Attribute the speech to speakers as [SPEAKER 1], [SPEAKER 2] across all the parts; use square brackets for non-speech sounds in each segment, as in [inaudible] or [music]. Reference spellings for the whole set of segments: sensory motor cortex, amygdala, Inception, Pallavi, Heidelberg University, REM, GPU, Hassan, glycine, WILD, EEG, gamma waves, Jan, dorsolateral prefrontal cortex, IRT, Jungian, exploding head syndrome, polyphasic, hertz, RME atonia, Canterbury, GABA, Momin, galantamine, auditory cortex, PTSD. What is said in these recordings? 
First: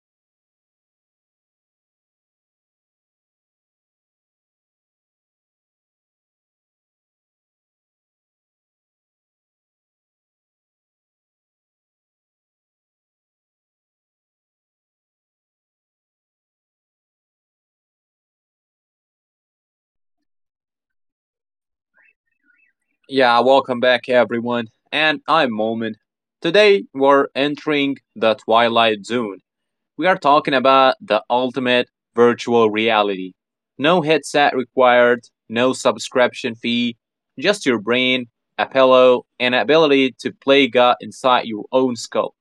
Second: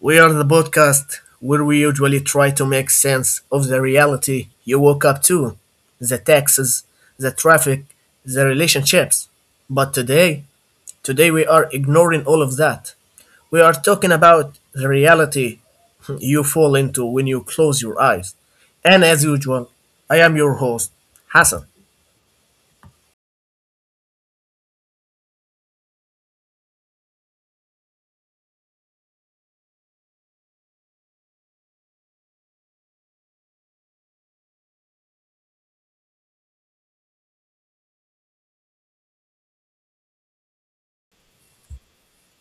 [SPEAKER 1] We are the podcast where we usually try to make sense of the reality you woke up to the taxes, the traffic, the relationships. But today, today we are ignoring all of that. We are talking about the reality you fall into when you close your eyes. And as usual, I am your host, Hassan.
[SPEAKER 2] Yeah, welcome back everyone, and I'm Momin. Today we're entering the Twilight Zone. We are talking about the ultimate virtual reality. No headset required, no subscription fee, just your brain, a pillow, and ability to play God inside your own skull.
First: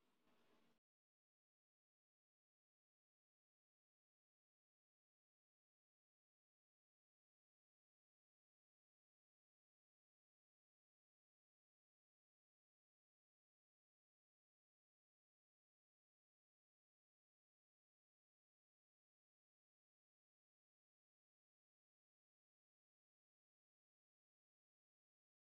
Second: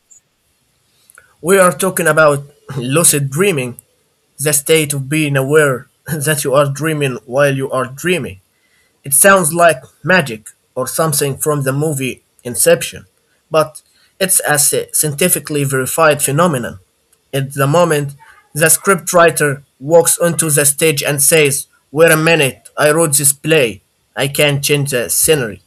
[SPEAKER 1] We are talking about [laughs] lucid dreaming, the state of being aware [laughs] that you are dreaming while you are dreaming. It sounds like magic or something from the movie Inception, but it's a scientifically verified phenomenon. At the moment, the scriptwriter walks onto the stage and says, "Wait a minute, I wrote this play. I can't change the scenery."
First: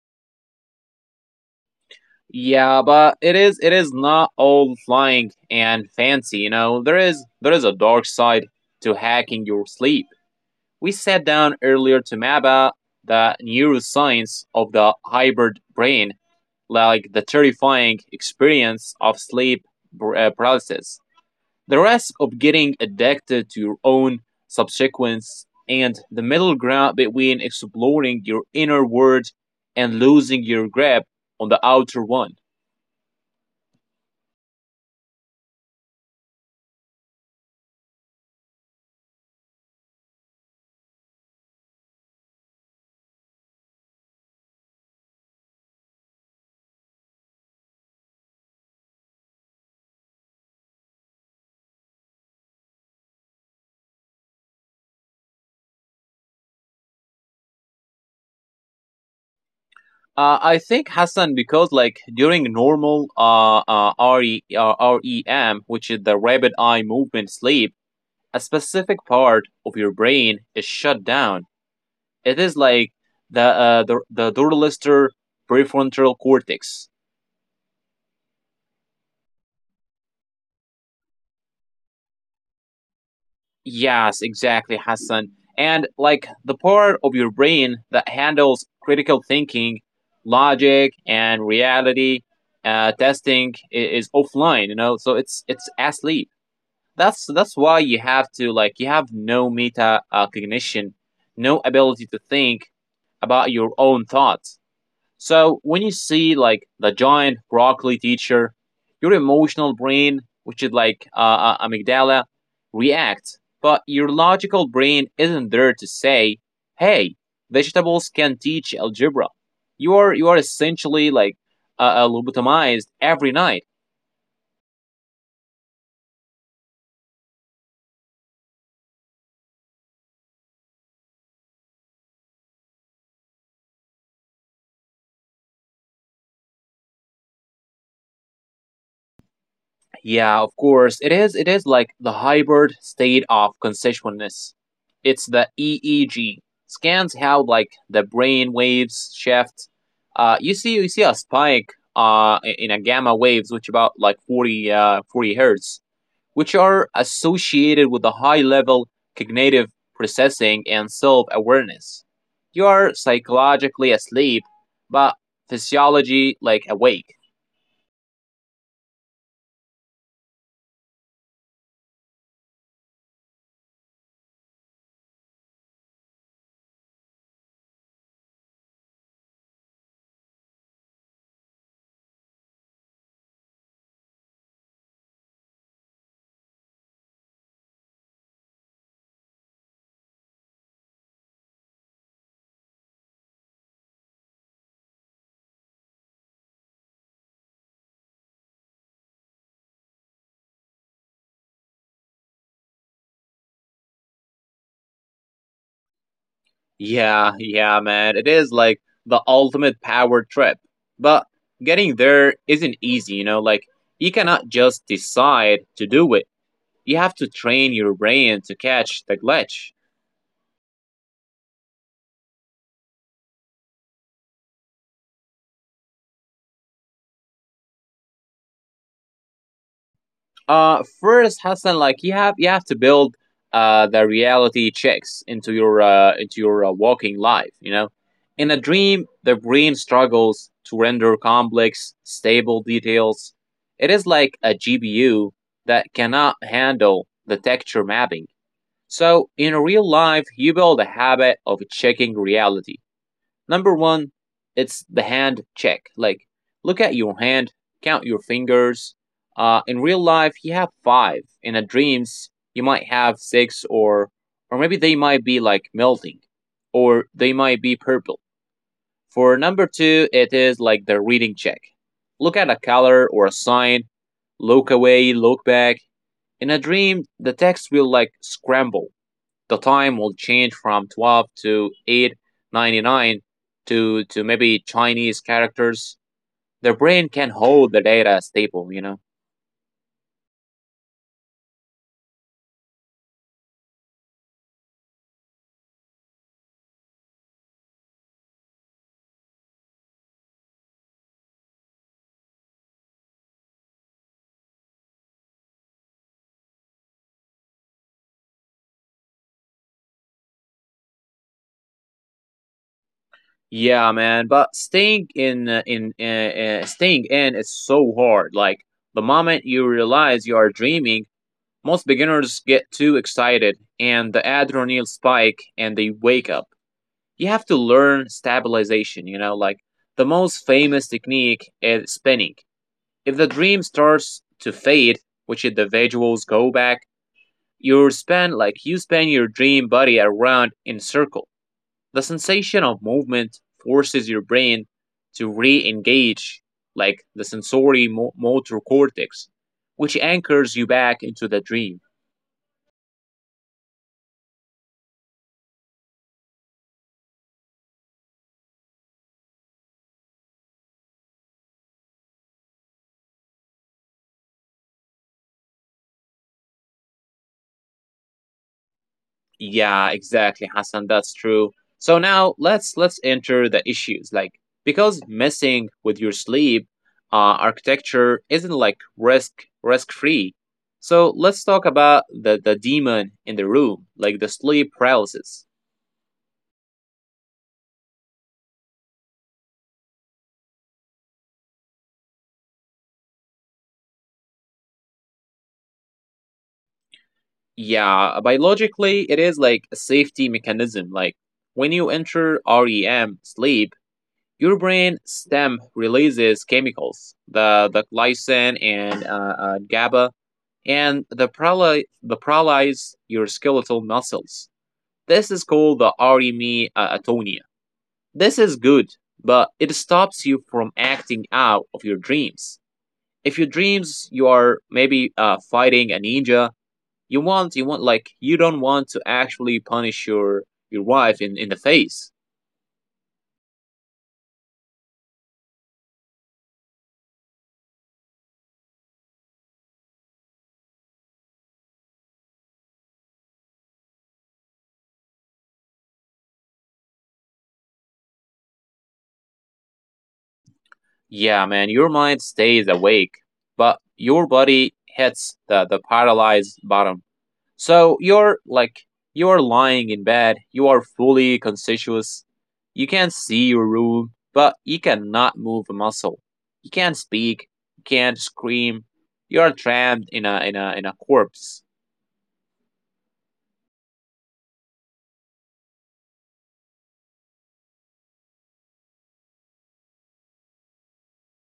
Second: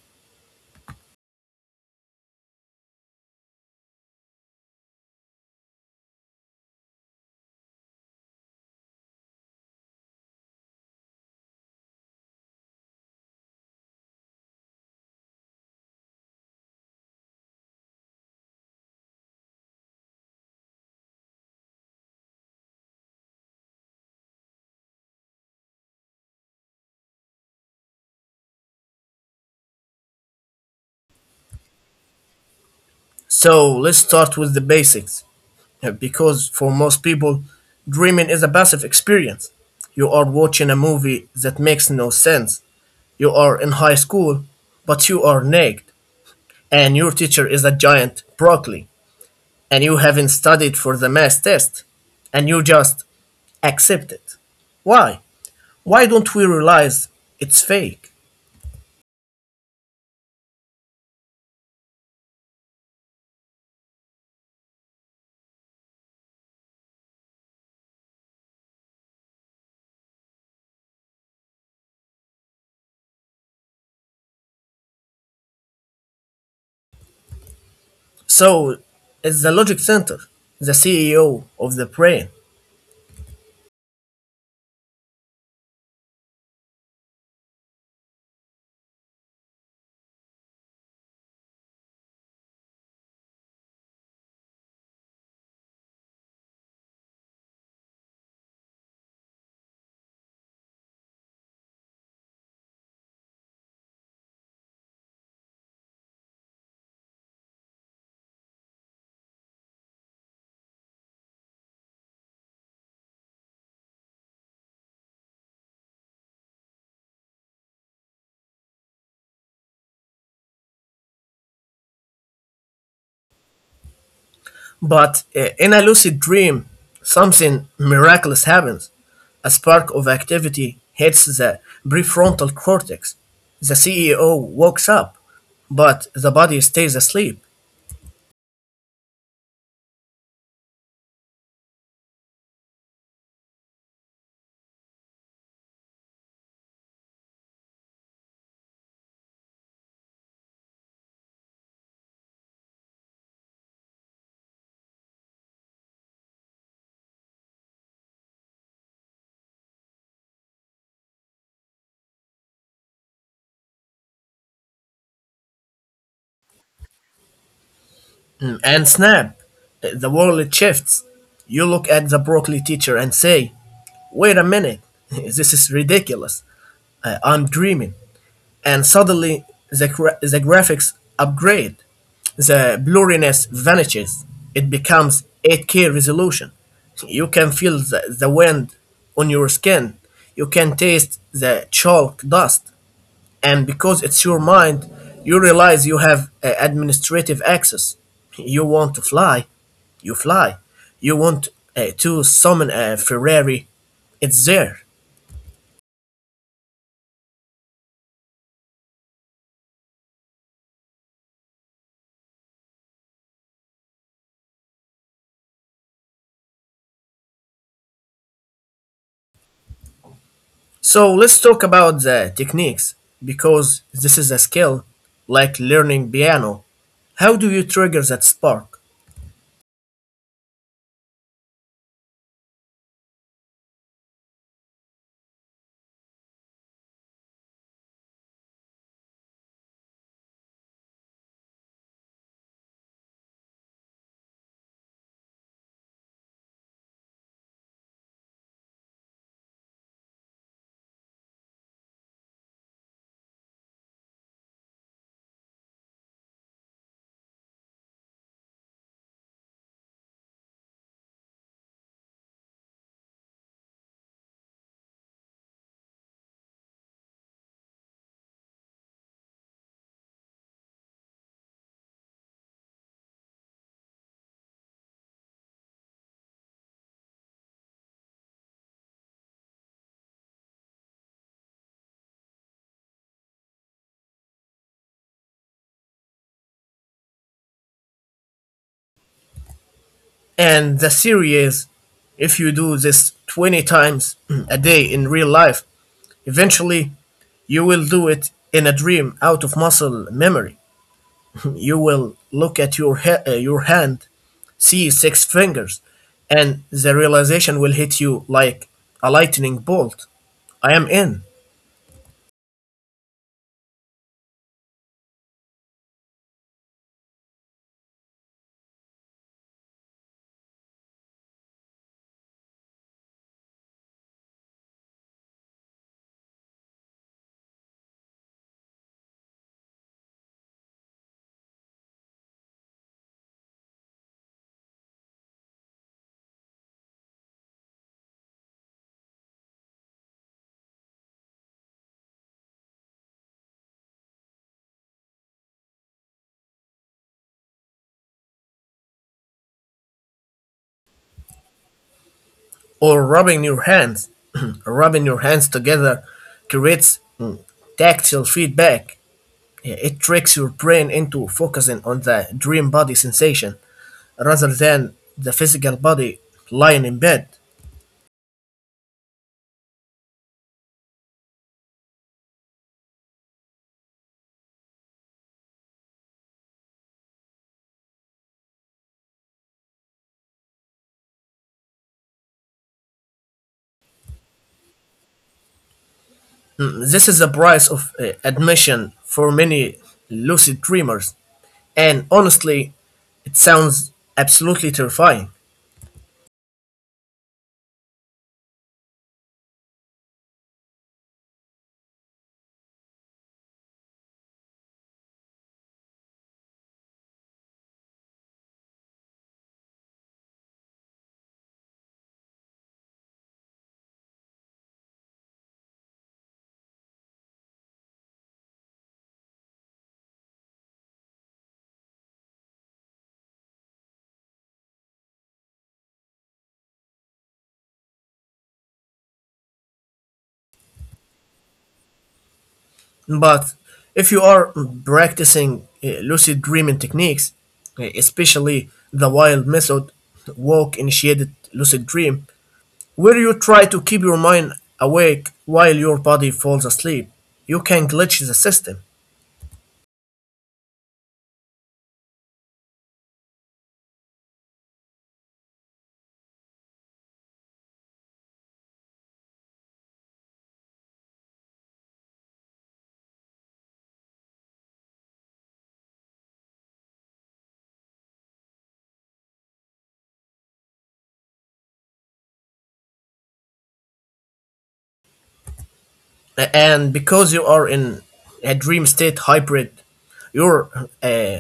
[SPEAKER 2] Yeah, but it is not all flying and fancy. There is a dark side to hacking your sleep. We sat down earlier to map out the neuroscience of the hybrid brain, like the terrifying experience of sleep paralysis, the risk of getting addicted to your own subsequence, and the middle ground between exploring your inner world and losing your grip on the outer one.
[SPEAKER 1] So let's start with the basics. Because for most people, dreaming is a passive experience. You are watching a movie that makes no sense. You are in high school, but you are naked, and your teacher is a giant broccoli, and you haven't studied for the math test, and you just accept it. Why? Why don't we realize it's fake?
[SPEAKER 2] I think Hassan because like during normal uh, uh, RE, uh, REM, which is the rapid eye movement sleep, a specific part of your brain is shut down. It is like the dorsolateral prefrontal cortex.
[SPEAKER 1] So, it's the logic center, the CEO of the brain.
[SPEAKER 2] Yes, exactly, Hassan. And like the part of your brain that handles critical thinking, logic, and reality testing is offline. You know, so it's asleep. That's why you have to like you have no meta cognition, no ability to think about your own thoughts. So when you see like the giant broccoli teacher, your emotional brain, which is like amygdala, reacts, but your logical brain isn't there to say, "Hey, vegetables can teach algebra." You are essentially like lobotomized every night.
[SPEAKER 1] But in a lucid dream, something miraculous happens. A spark of activity hits the prefrontal cortex. The CEO wakes up, but the body stays asleep.
[SPEAKER 2] Yeah, of course. It is like the hybrid state of consciousness. It's the EEG. Scans how like the brain waves shift. You see a spike in a gamma waves which about like 40 hertz which are associated with a high level cognitive processing and self-awareness. You are psychologically asleep but physiology like awake.
[SPEAKER 1] And snap, the world shifts. You look at the broccoli teacher and say, "Wait a minute, [laughs] this is ridiculous. I'm dreaming." And suddenly the graphics upgrade. The blurriness vanishes. It becomes 8K resolution. You can feel the wind on your skin. You can taste the chalk dust. And because it's your mind, you realize you have administrative access. You want to fly. You want to summon a Ferrari, it's there.
[SPEAKER 2] Yeah, yeah, man. It is like the ultimate power trip. But getting there isn't easy, you know? Like, you cannot just decide to do it. You have to train your brain to catch the glitch.
[SPEAKER 1] So let's talk about the techniques, because this is a skill like learning piano. How do you trigger that spark?
[SPEAKER 2] First, Hassan, like you have to build the reality checks into your walking life. You know, in a dream, the brain struggles to render complex, stable details. It is like a GPU that cannot handle the texture mapping. So, in real life, you build a habit of checking reality. Number one, it's the hand check. Like, look at your hand, count your fingers. In real life, you have five. In a dreams, you might have six, or maybe they might be like melting, or they might be purple. For number two, it is like the reading check. Look at a color or a sign. Look away, look back. In a dream, the text will like scramble. The time will change from 12 to 8.99 to maybe Chinese characters. Their brain can hold the data stable.
[SPEAKER 1] And the theory is if you do this 20 times [clears throat] a day in real life, eventually you will do it in a dream out of muscle memory. [clears throat] You will look at your hand, see 6 fingers, and the realization will hit you like a lightning bolt. I am in.
[SPEAKER 2] Yeah, man. But staying in is so hard. Like the moment you realize you are dreaming, most beginners get too excited, and the adrenaline spike, and they wake up. You have to learn stabilization. You know, like the most famous technique is spinning. If the dream starts to fade, which individuals go back, you span your dream body around in a circle. The sensation of movement forces your brain to re-engage like the sensory motor cortex, which anchors you back into the dream.
[SPEAKER 1] Or rubbing your hands [clears throat] rubbing your hands together creates tactile feedback. Yeah, it tricks your brain into focusing on the dream body sensation rather than the physical body lying in bed.
[SPEAKER 2] Yeah, exactly, Hassan. That's true. So now let's enter the issues. Like because messing with your sleep architecture isn't like risk free. So let's talk about the demon in the room, like the sleep paralysis.
[SPEAKER 1] Mm, this is the price of admission for many lucid dreamers, and honestly it sounds absolutely terrifying.
[SPEAKER 2] Yeah, biologically it is like a safety mechanism. Like when you enter REM sleep, your brain stem releases chemicals, the glycine and GABA and the paralyze your skeletal muscles. This is called the RME atonia. This is good, but it stops you from acting out of your dreams. If your dreams you are maybe fighting a ninja, you don't want to actually punish your wife in the face.
[SPEAKER 1] But if you are practicing lucid dreaming techniques, especially the wild method, walk initiated lucid dream, where you try to keep your mind awake while your body falls asleep, you can glitch the system.
[SPEAKER 2] Yeah, man, your mind stays awake, but your body hits the paralyzed bottom. So you're like, you are lying in bed, you are fully conscious, you can see your room, but you cannot move a muscle. You can't speak, you can't scream, you are trapped in a corpse.
[SPEAKER 1] And because you are in a dream state hybrid, your uh, uh,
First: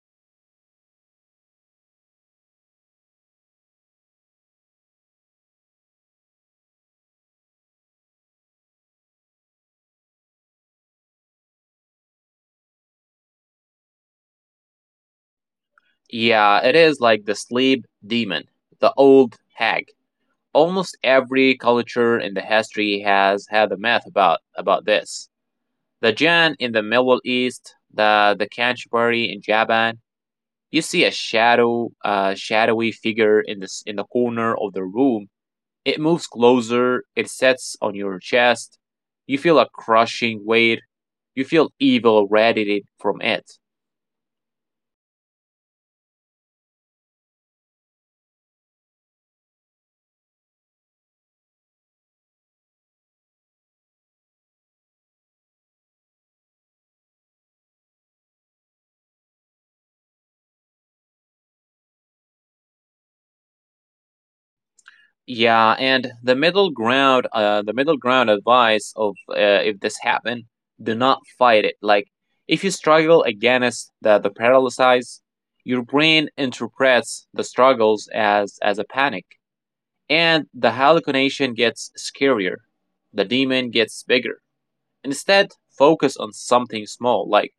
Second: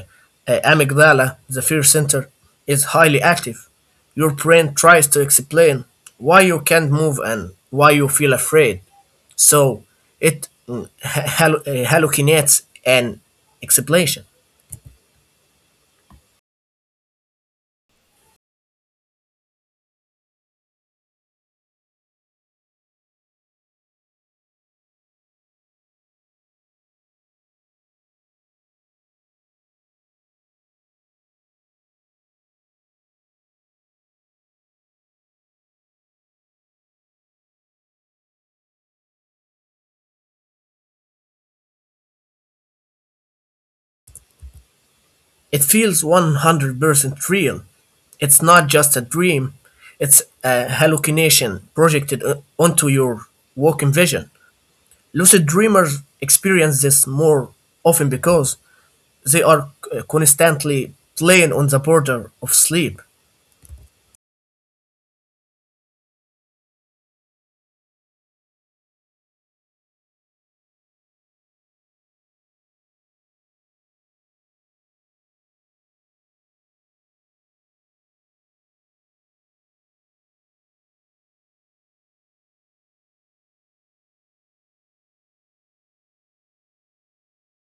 [SPEAKER 1] amygdala, the fear center, is highly active. Your brain tries to explain why you can't move and why you feel afraid. So it hallucinates an explanation.
[SPEAKER 2] Yeah, it is like the sleep demon, the old hag. Almost every culture in the history has had a myth about this. The Jan in the Middle East, the Canterbury in Japan. You see a shadowy figure in the corner of the room. It moves closer. It sets on your chest. You feel a crushing weight. You feel evil radiated from it.
[SPEAKER 1] It feels 100% real. It's not just a dream, it's a hallucination projected onto your waking vision. Lucid dreamers experience this more often because they are constantly playing on the border of sleep.
[SPEAKER 2] Yeah, and the middle ground advice of if this happened, do not fight it. Like if you struggle against the paralysis, your brain interprets the struggles as a panic. And the hallucination gets scarier. The demon gets bigger. Instead, focus on something small, like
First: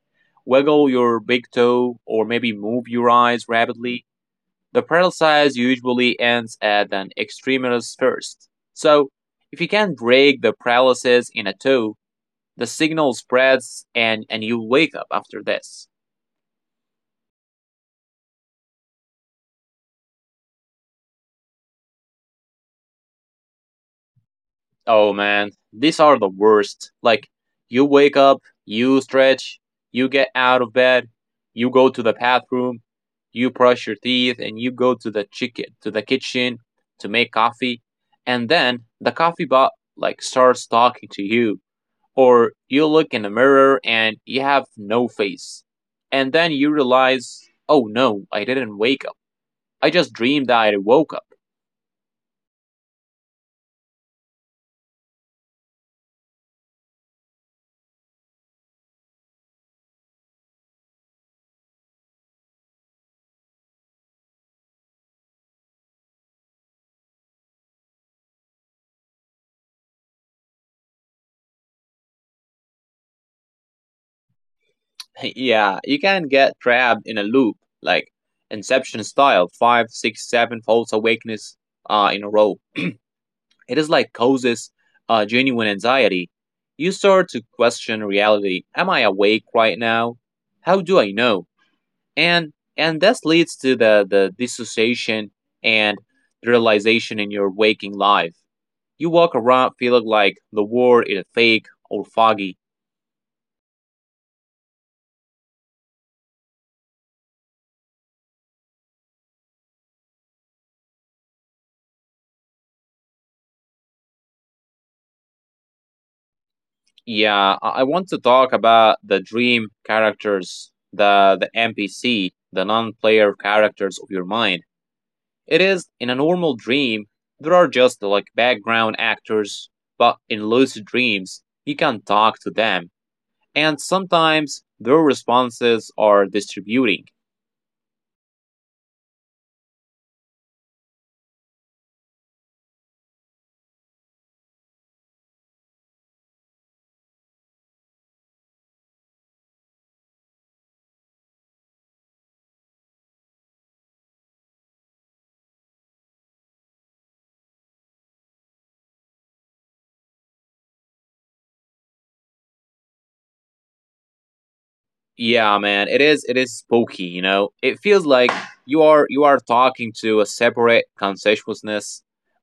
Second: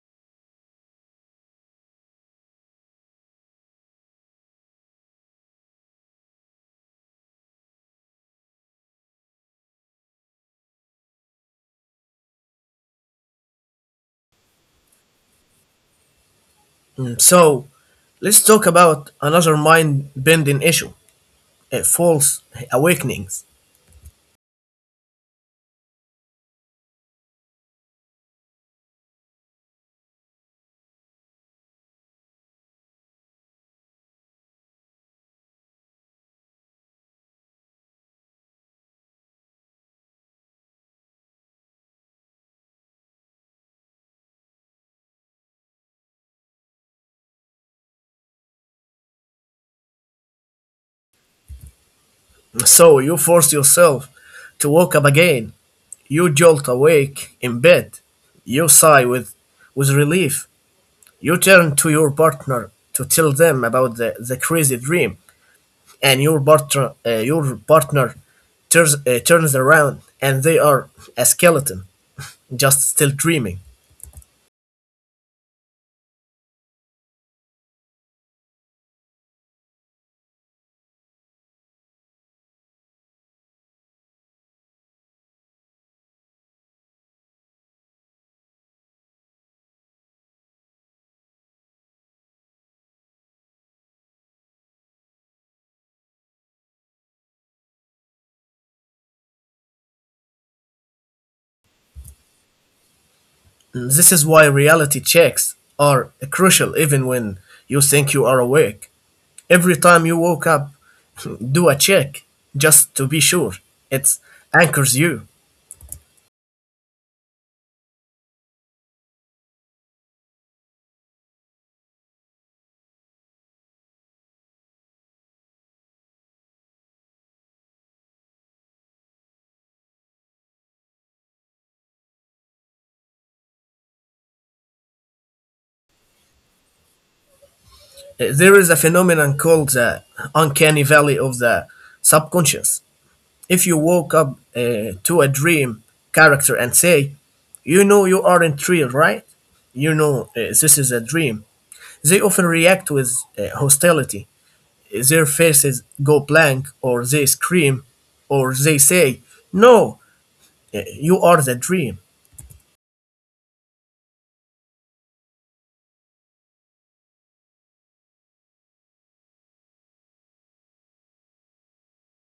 [SPEAKER 2] wiggle your big toe or maybe move your eyes rapidly. The paralysis usually ends at an extremity's first. So, if you can break the paralysis in a toe, the signal spreads and you wake up after this.
[SPEAKER 1] Mm, so let's talk about another mind bending issue, false awakenings.
[SPEAKER 2] Oh man, these are the worst. Like, you wake up, you stretch, you get out of bed, you go to the bathroom, you brush your teeth, and you go to the chicken to the kitchen to make coffee, and then the coffee bot like starts talking to you, or you look in the mirror and you have no face, and then you realize, oh no, I didn't wake up. I just dreamed that I woke up.
[SPEAKER 1] So, you force yourself to wake up again. You jolt awake in bed. You sigh with relief. You turn to your partner to tell them about the crazy dream. And your partner turns around and they are a skeleton, just still dreaming.
[SPEAKER 2] [laughs] Yeah, you can get trapped in a loop, like Inception style, five, six, seven false awakenings in a row. It is like causes genuine anxiety. You start to question reality. Am I awake right now? How do I know? And this leads to the dissociation and the realization in your waking life. You walk around feeling like the world is fake or foggy.
[SPEAKER 1] This is why reality checks are crucial even when you think you are awake. Every time you woke up, [laughs] do a check just to be sure. It anchors you.
[SPEAKER 2] Yeah, I want to talk about the dream characters, the NPC, the non-player characters of your mind. It is in a normal dream, there are just like background actors, but in lucid dreams, you can talk to them, and sometimes their responses are distributing.
[SPEAKER 1] There is a phenomenon called the uncanny valley of the subconscious. If you woke up to a dream character and say, "You know you aren't real, right? You know this is a dream." They often react with hostility. Their faces go blank, or they scream, or they say, "No, you are the dream."
[SPEAKER 2] Yeah, man, it is spooky. It feels like you are talking to a separate consciousness.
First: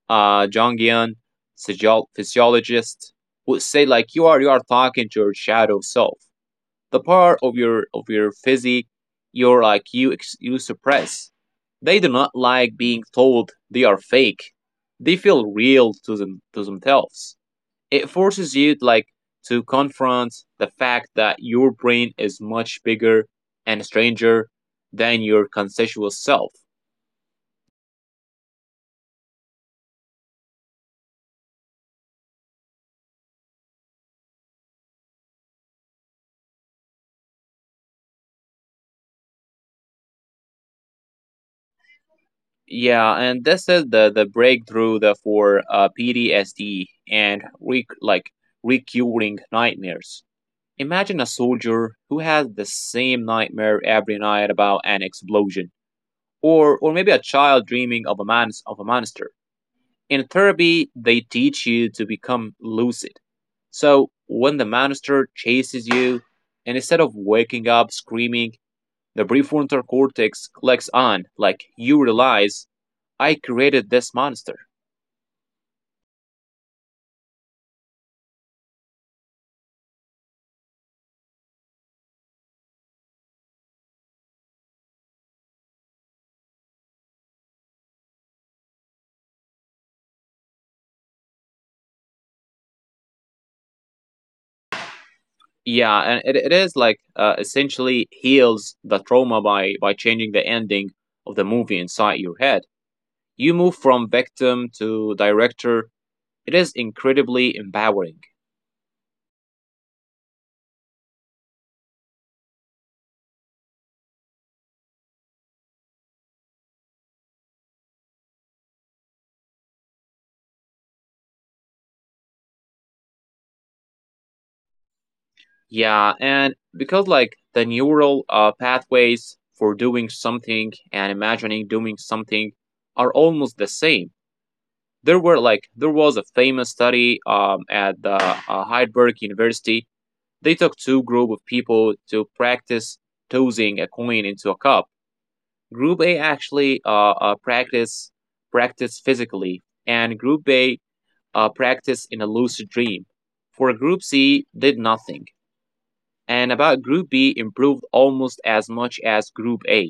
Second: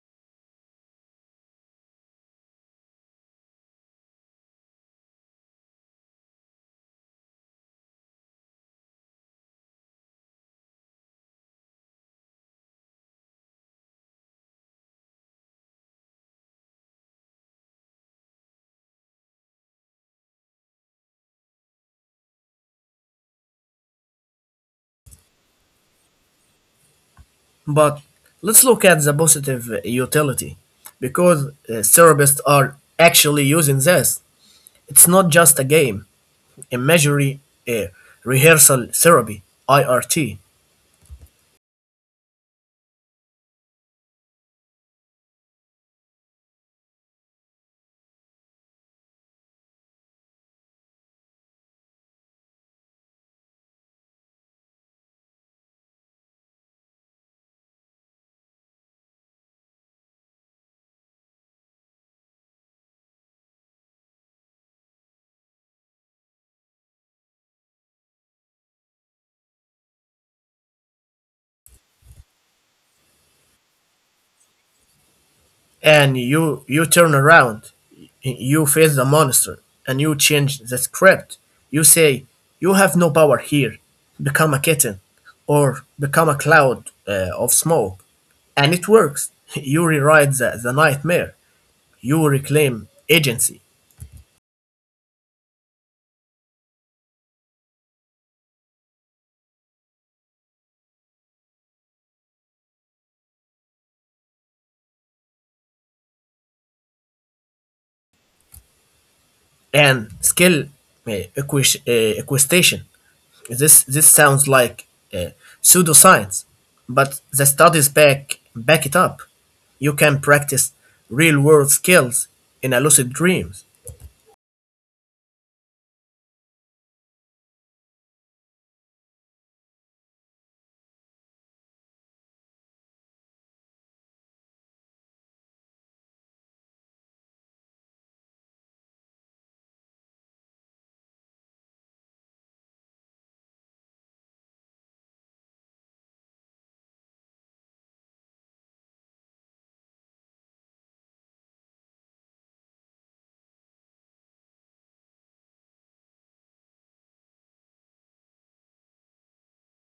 [SPEAKER 2] Jungian physiologist, would say like you are talking to your shadow self. The part of your physique you suppress. They do not like being told they are fake. They feel real to themselves. It forces you like to confront the fact that your brain is much bigger and stranger than your consensual self.
[SPEAKER 1] But let's look at the positive utility, because therapists are actually using this. It's not just a game, imagery uh, rehearsal therapy, IRT.
[SPEAKER 2] Yeah, and this is the breakthrough for PTSD and recurring nightmares. Imagine a soldier who has the same nightmare every night about an explosion, or maybe a child dreaming of a monster. In therapy, they teach you to become lucid. So when the monster chases you, and instead of waking up screaming, the prefrontal cortex clicks on, like you realize, I created this monster.
[SPEAKER 1] And you turn around, you face the monster and you change the script. You say, "You have no power here. Become a kitten, or become a cloud of smoke." And it works. [laughs] You rewrite the nightmare, you reclaim agency
[SPEAKER 2] Yeah, and it is like essentially heals the trauma by changing the ending of the movie inside your head. You move from victim to director. It is incredibly empowering.
[SPEAKER 1] and skill, equestation. This sounds like uh, pseudoscience, but the studies back it up. You can practice real world skills in a lucid dreams.
[SPEAKER 2] Yeah, and because like the neural pathways for doing something and imagining doing something are almost the same. There were like there was a famous study at the Heidelberg University. They took two group of people to practice tossing a coin into a cup. Group A actually practice physically, and Group B practice in a lucid dream. For Group C, did nothing and about Group B improved almost as much as Group A.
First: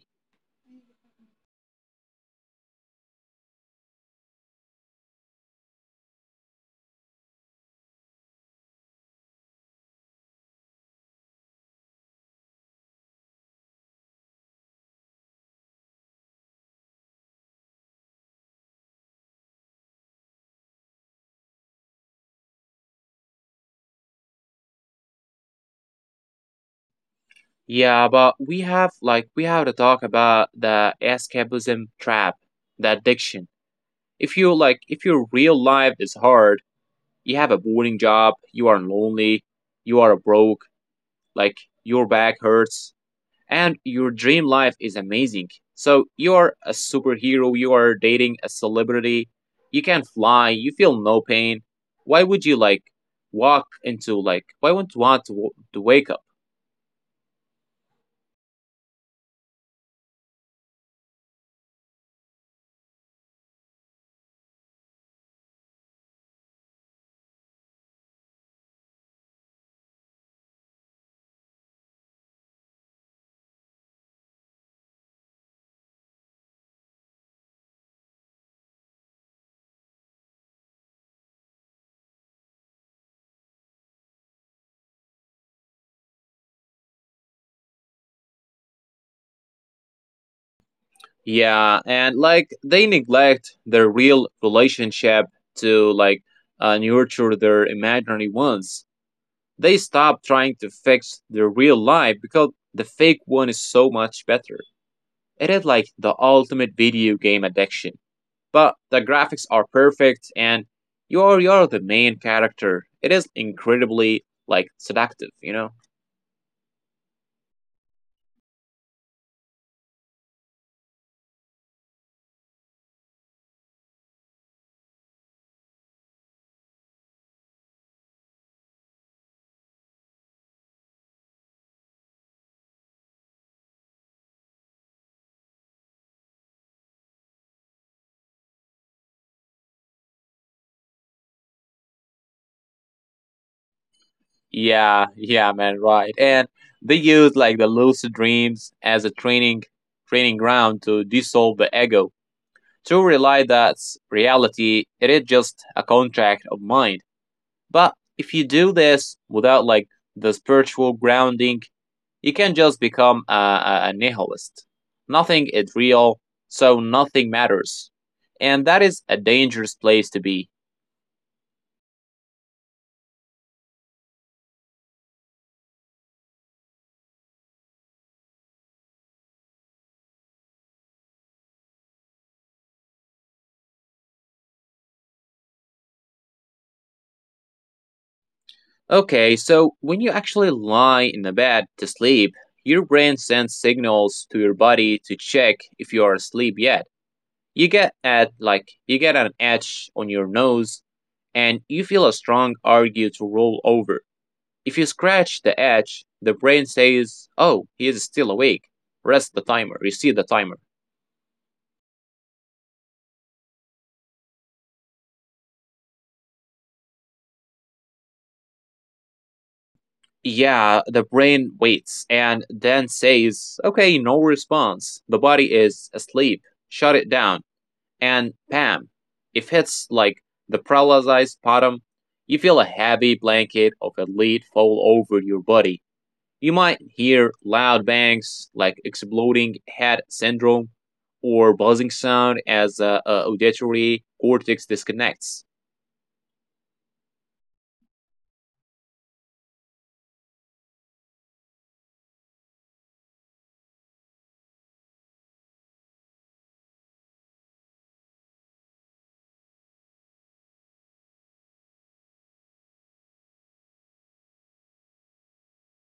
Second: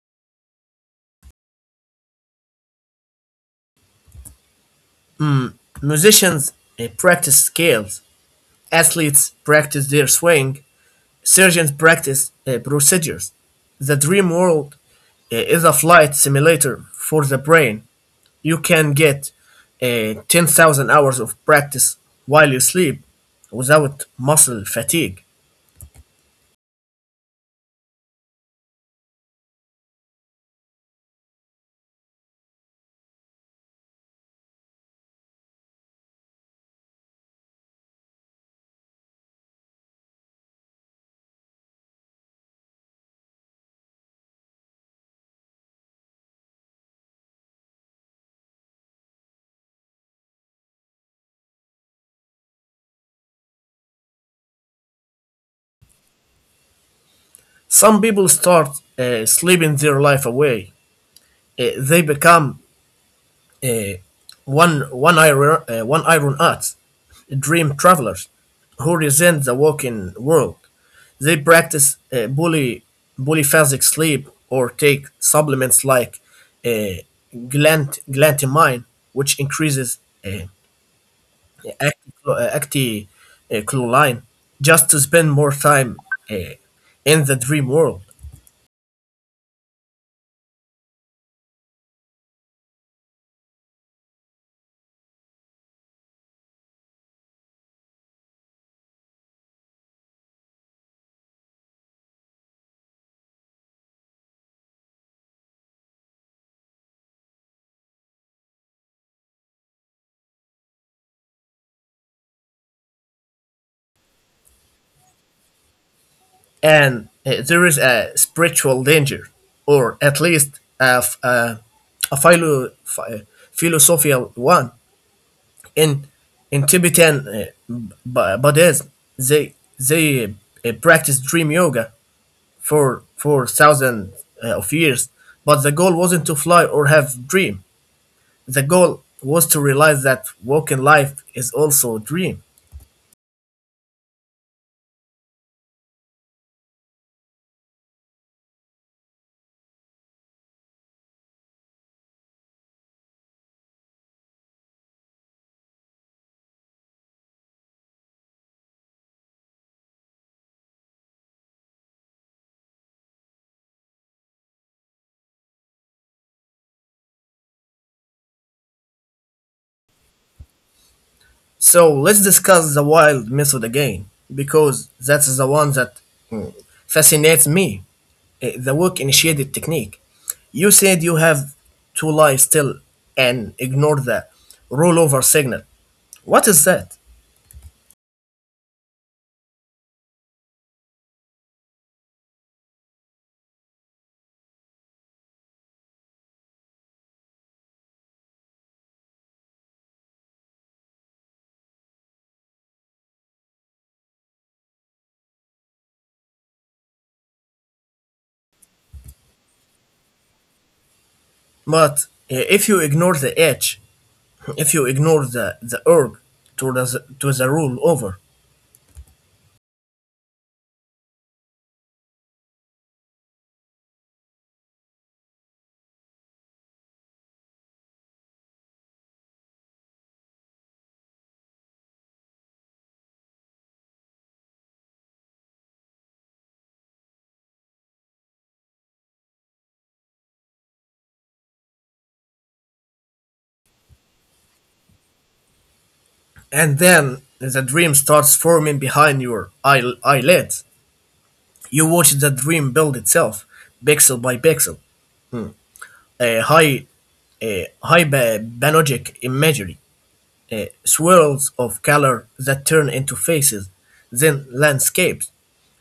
[SPEAKER 1] Musicians practice scales. Athletes practice their swing. Surgeons practice procedures. The dream world is a flight simulator for the brain. You can get 10,000 hours of practice while you sleep without muscle fatigue.
[SPEAKER 2] Yeah, but we have to talk about the escapism trap, the addiction. If your real life is hard, you have a boring job, you are lonely, you are broke, like your back hurts, and your dream life is amazing. So you are a superhero, you are dating a celebrity, you can fly, you feel no pain. Why would you like walk into like why would you want to wake up?
[SPEAKER 1] Some people start sleeping their life away. They become uh, one iron art dream travelers who resent the waking world. They practice polyphasic sleep or take supplements like uh, glantamine, which increases uh, acti, acti chlorine, just to spend more time uh, in the dream world.
[SPEAKER 2] Yeah, and like they neglect their real relationship to like nurture their imaginary ones. They stop trying to fix their real life because the fake one is so much better. It is like the ultimate video game addiction. But the graphics are perfect and you're the main character. It is incredibly like seductive, you know?
[SPEAKER 1] And there is a spiritual danger, or at least a philosophical one. In in Tibetan Buddhism, they practice dream yoga for thousands of years. But the goal wasn't to fly or have dream. The goal was to realize that walking life is also a dream.
[SPEAKER 2] Yeah, yeah, man, right. And they use like the lucid dreams as a training ground to dissolve the ego, to realize that reality it is just a contract of mind. But if you do this without like the spiritual grounding, you can just become a nihilist. Nothing is real, so nothing matters. And that is a dangerous place to be.
[SPEAKER 1] So let's discuss the wild method again, because that's the one that mm, fascinates me. The work initiated technique. You said you have to lie still and ignore the rollover signal. What is that?
[SPEAKER 2] Okay, so when you actually lie in the bed to sleep, your brain sends signals to your body to check if you are asleep yet. You get an itch on your nose and you feel a strong urge to roll over. If you scratch the itch, the brain says, "Oh, he is still awake." Rest the timer. You see the timer.
[SPEAKER 1] But if you ignore the edge, [laughs] if you ignore the urge to the, to the rollover,
[SPEAKER 2] Yeah, the brain waits and then says, okay, no response. The body is asleep. Shut it down. And bam, it hits like the paralyzed bottom. You feel a heavy blanket of a lead fall over your body. You might hear loud bangs like exploding head syndrome or buzzing sound as the auditory cortex disconnects.
[SPEAKER 1] and then the dream starts forming behind your eyelids, you watch the dream build itself pixel by pixel, uh, hy- hyperbiologic imagery, swirls of color that turn into faces, then landscapes,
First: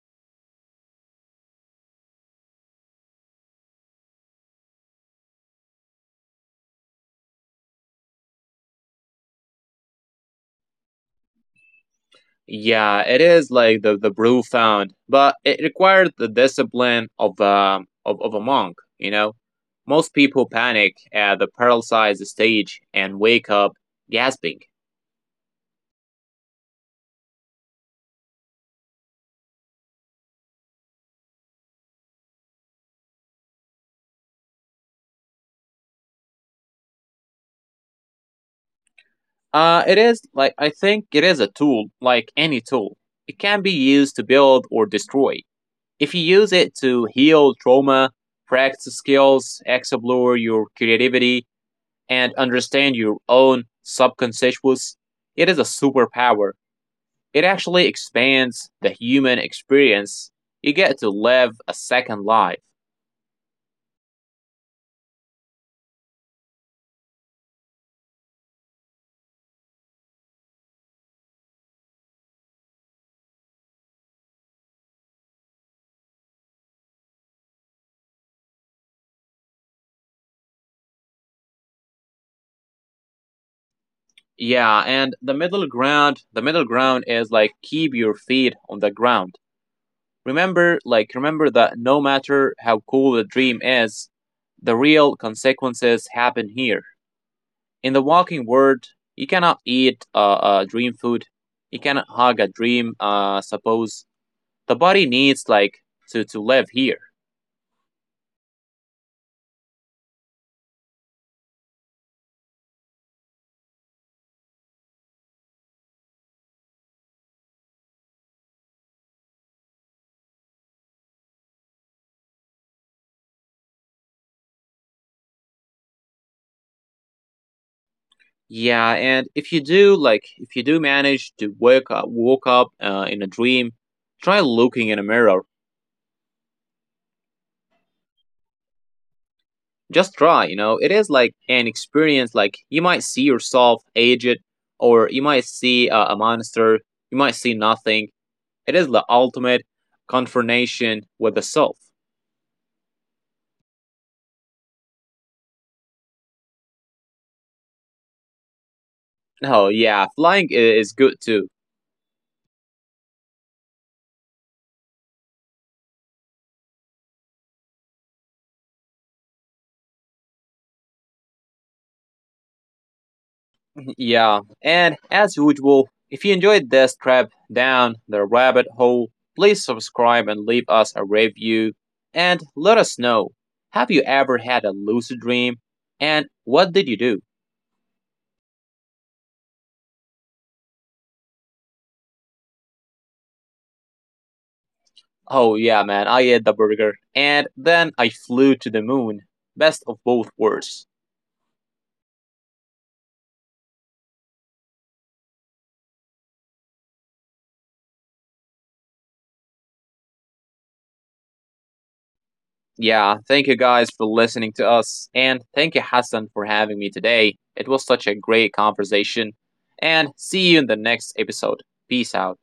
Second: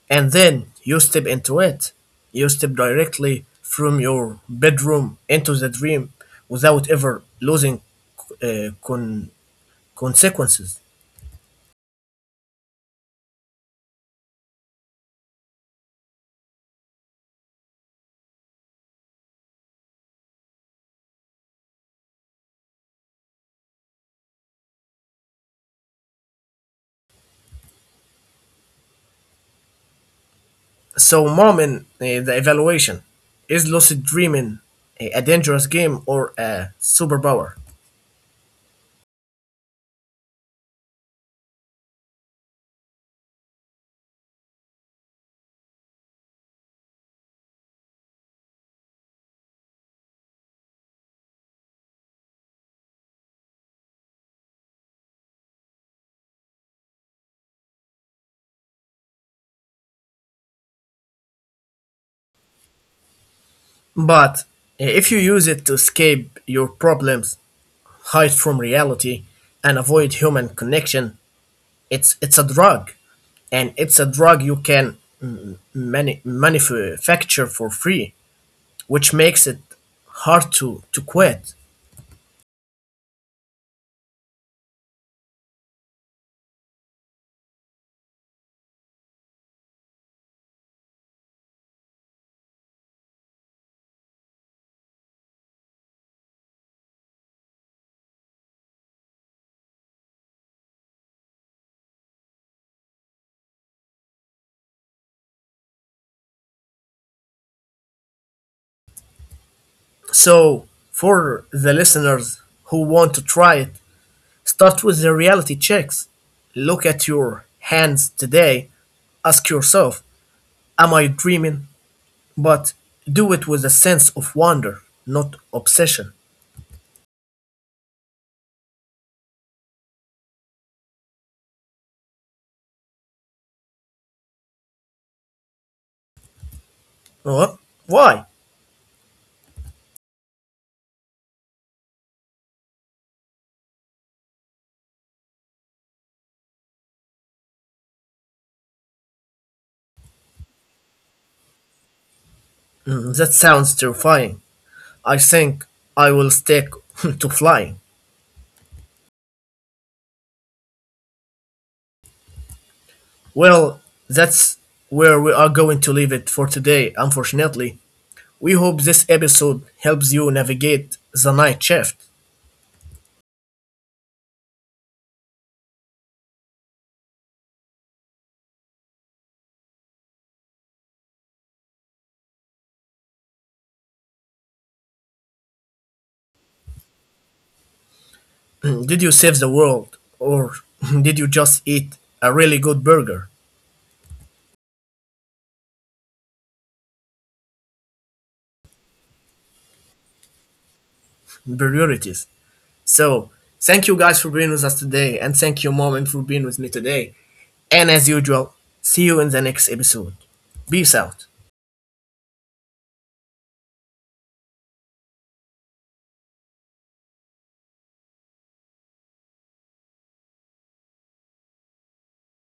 [SPEAKER 1] and then you step into it. You step directly from your bedroom into the dream without ever losing uh, con- consequences.
[SPEAKER 2] Yeah, it is like the brew found, but it required the discipline of a monk, you know? Most people panic at the paralyzed stage and wake up gasping.
[SPEAKER 1] So, Mom, in the evaluation, is lucid dreaming a dangerous game or a superpower?
[SPEAKER 2] It is like, I think it is a tool, like any tool. It can be used to build or destroy. If you use it to heal trauma, practice skills, explore your creativity, and understand your own subconscious, it is a superpower. It actually expands the human experience. You get to live a second life.
[SPEAKER 1] But if you use it to escape your problems, hide from reality, and avoid human connection, it's a drug, and it's a drug you can manufacture for free, which makes it hard to quit.
[SPEAKER 2] Yeah, and the middle ground is like keep your feet on the ground. Remember that no matter how cool the dream is, the real consequences happen here. In the walking world, you cannot eat a dream food. You cannot hug a dream, suppose. The body needs, like, to live here.
[SPEAKER 1] So for the listeners who want to try it, start with the reality checks. Look at your hands today. Ask yourself, am I dreaming? But do it with a sense of wonder, not obsession.
[SPEAKER 2] Yeah, and if you do manage to woke up in a dream, try looking in a mirror.
[SPEAKER 1] What? Why?
[SPEAKER 2] Just try. It is like an experience. Like you might see yourself aged, or you might see a monster. You might see nothing. It is the ultimate confrontation with the self.
[SPEAKER 1] Mm, that sounds terrifying. I think I will stick [laughs] to flying.
[SPEAKER 2] No, yeah, flying is good too.
[SPEAKER 1] Well, that's where we are going to leave it for today, unfortunately. We hope this episode helps you navigate the night shift.
[SPEAKER 2] Yeah, and as usual, if you enjoyed this trip down the rabbit hole, please subscribe and leave us a review. And let us know, have you ever had a lucid dream? And what did you do?
[SPEAKER 1] [clears throat] Did you save the world? Or [laughs] did you just eat a really good burger?
[SPEAKER 2] Oh, yeah, man, I ate the burger and then I flew to the moon. Best of both worlds.
[SPEAKER 1] Priorities. So, thank you guys for being with us today, and thank you, Mom, and for being with me today. And as usual, see you in the next episode. Peace out.
[SPEAKER 2] Yeah, thank you guys for listening to us, and thank you, Hassan, for having me today. It was such a great conversation, and see you in the next episode. Peace out.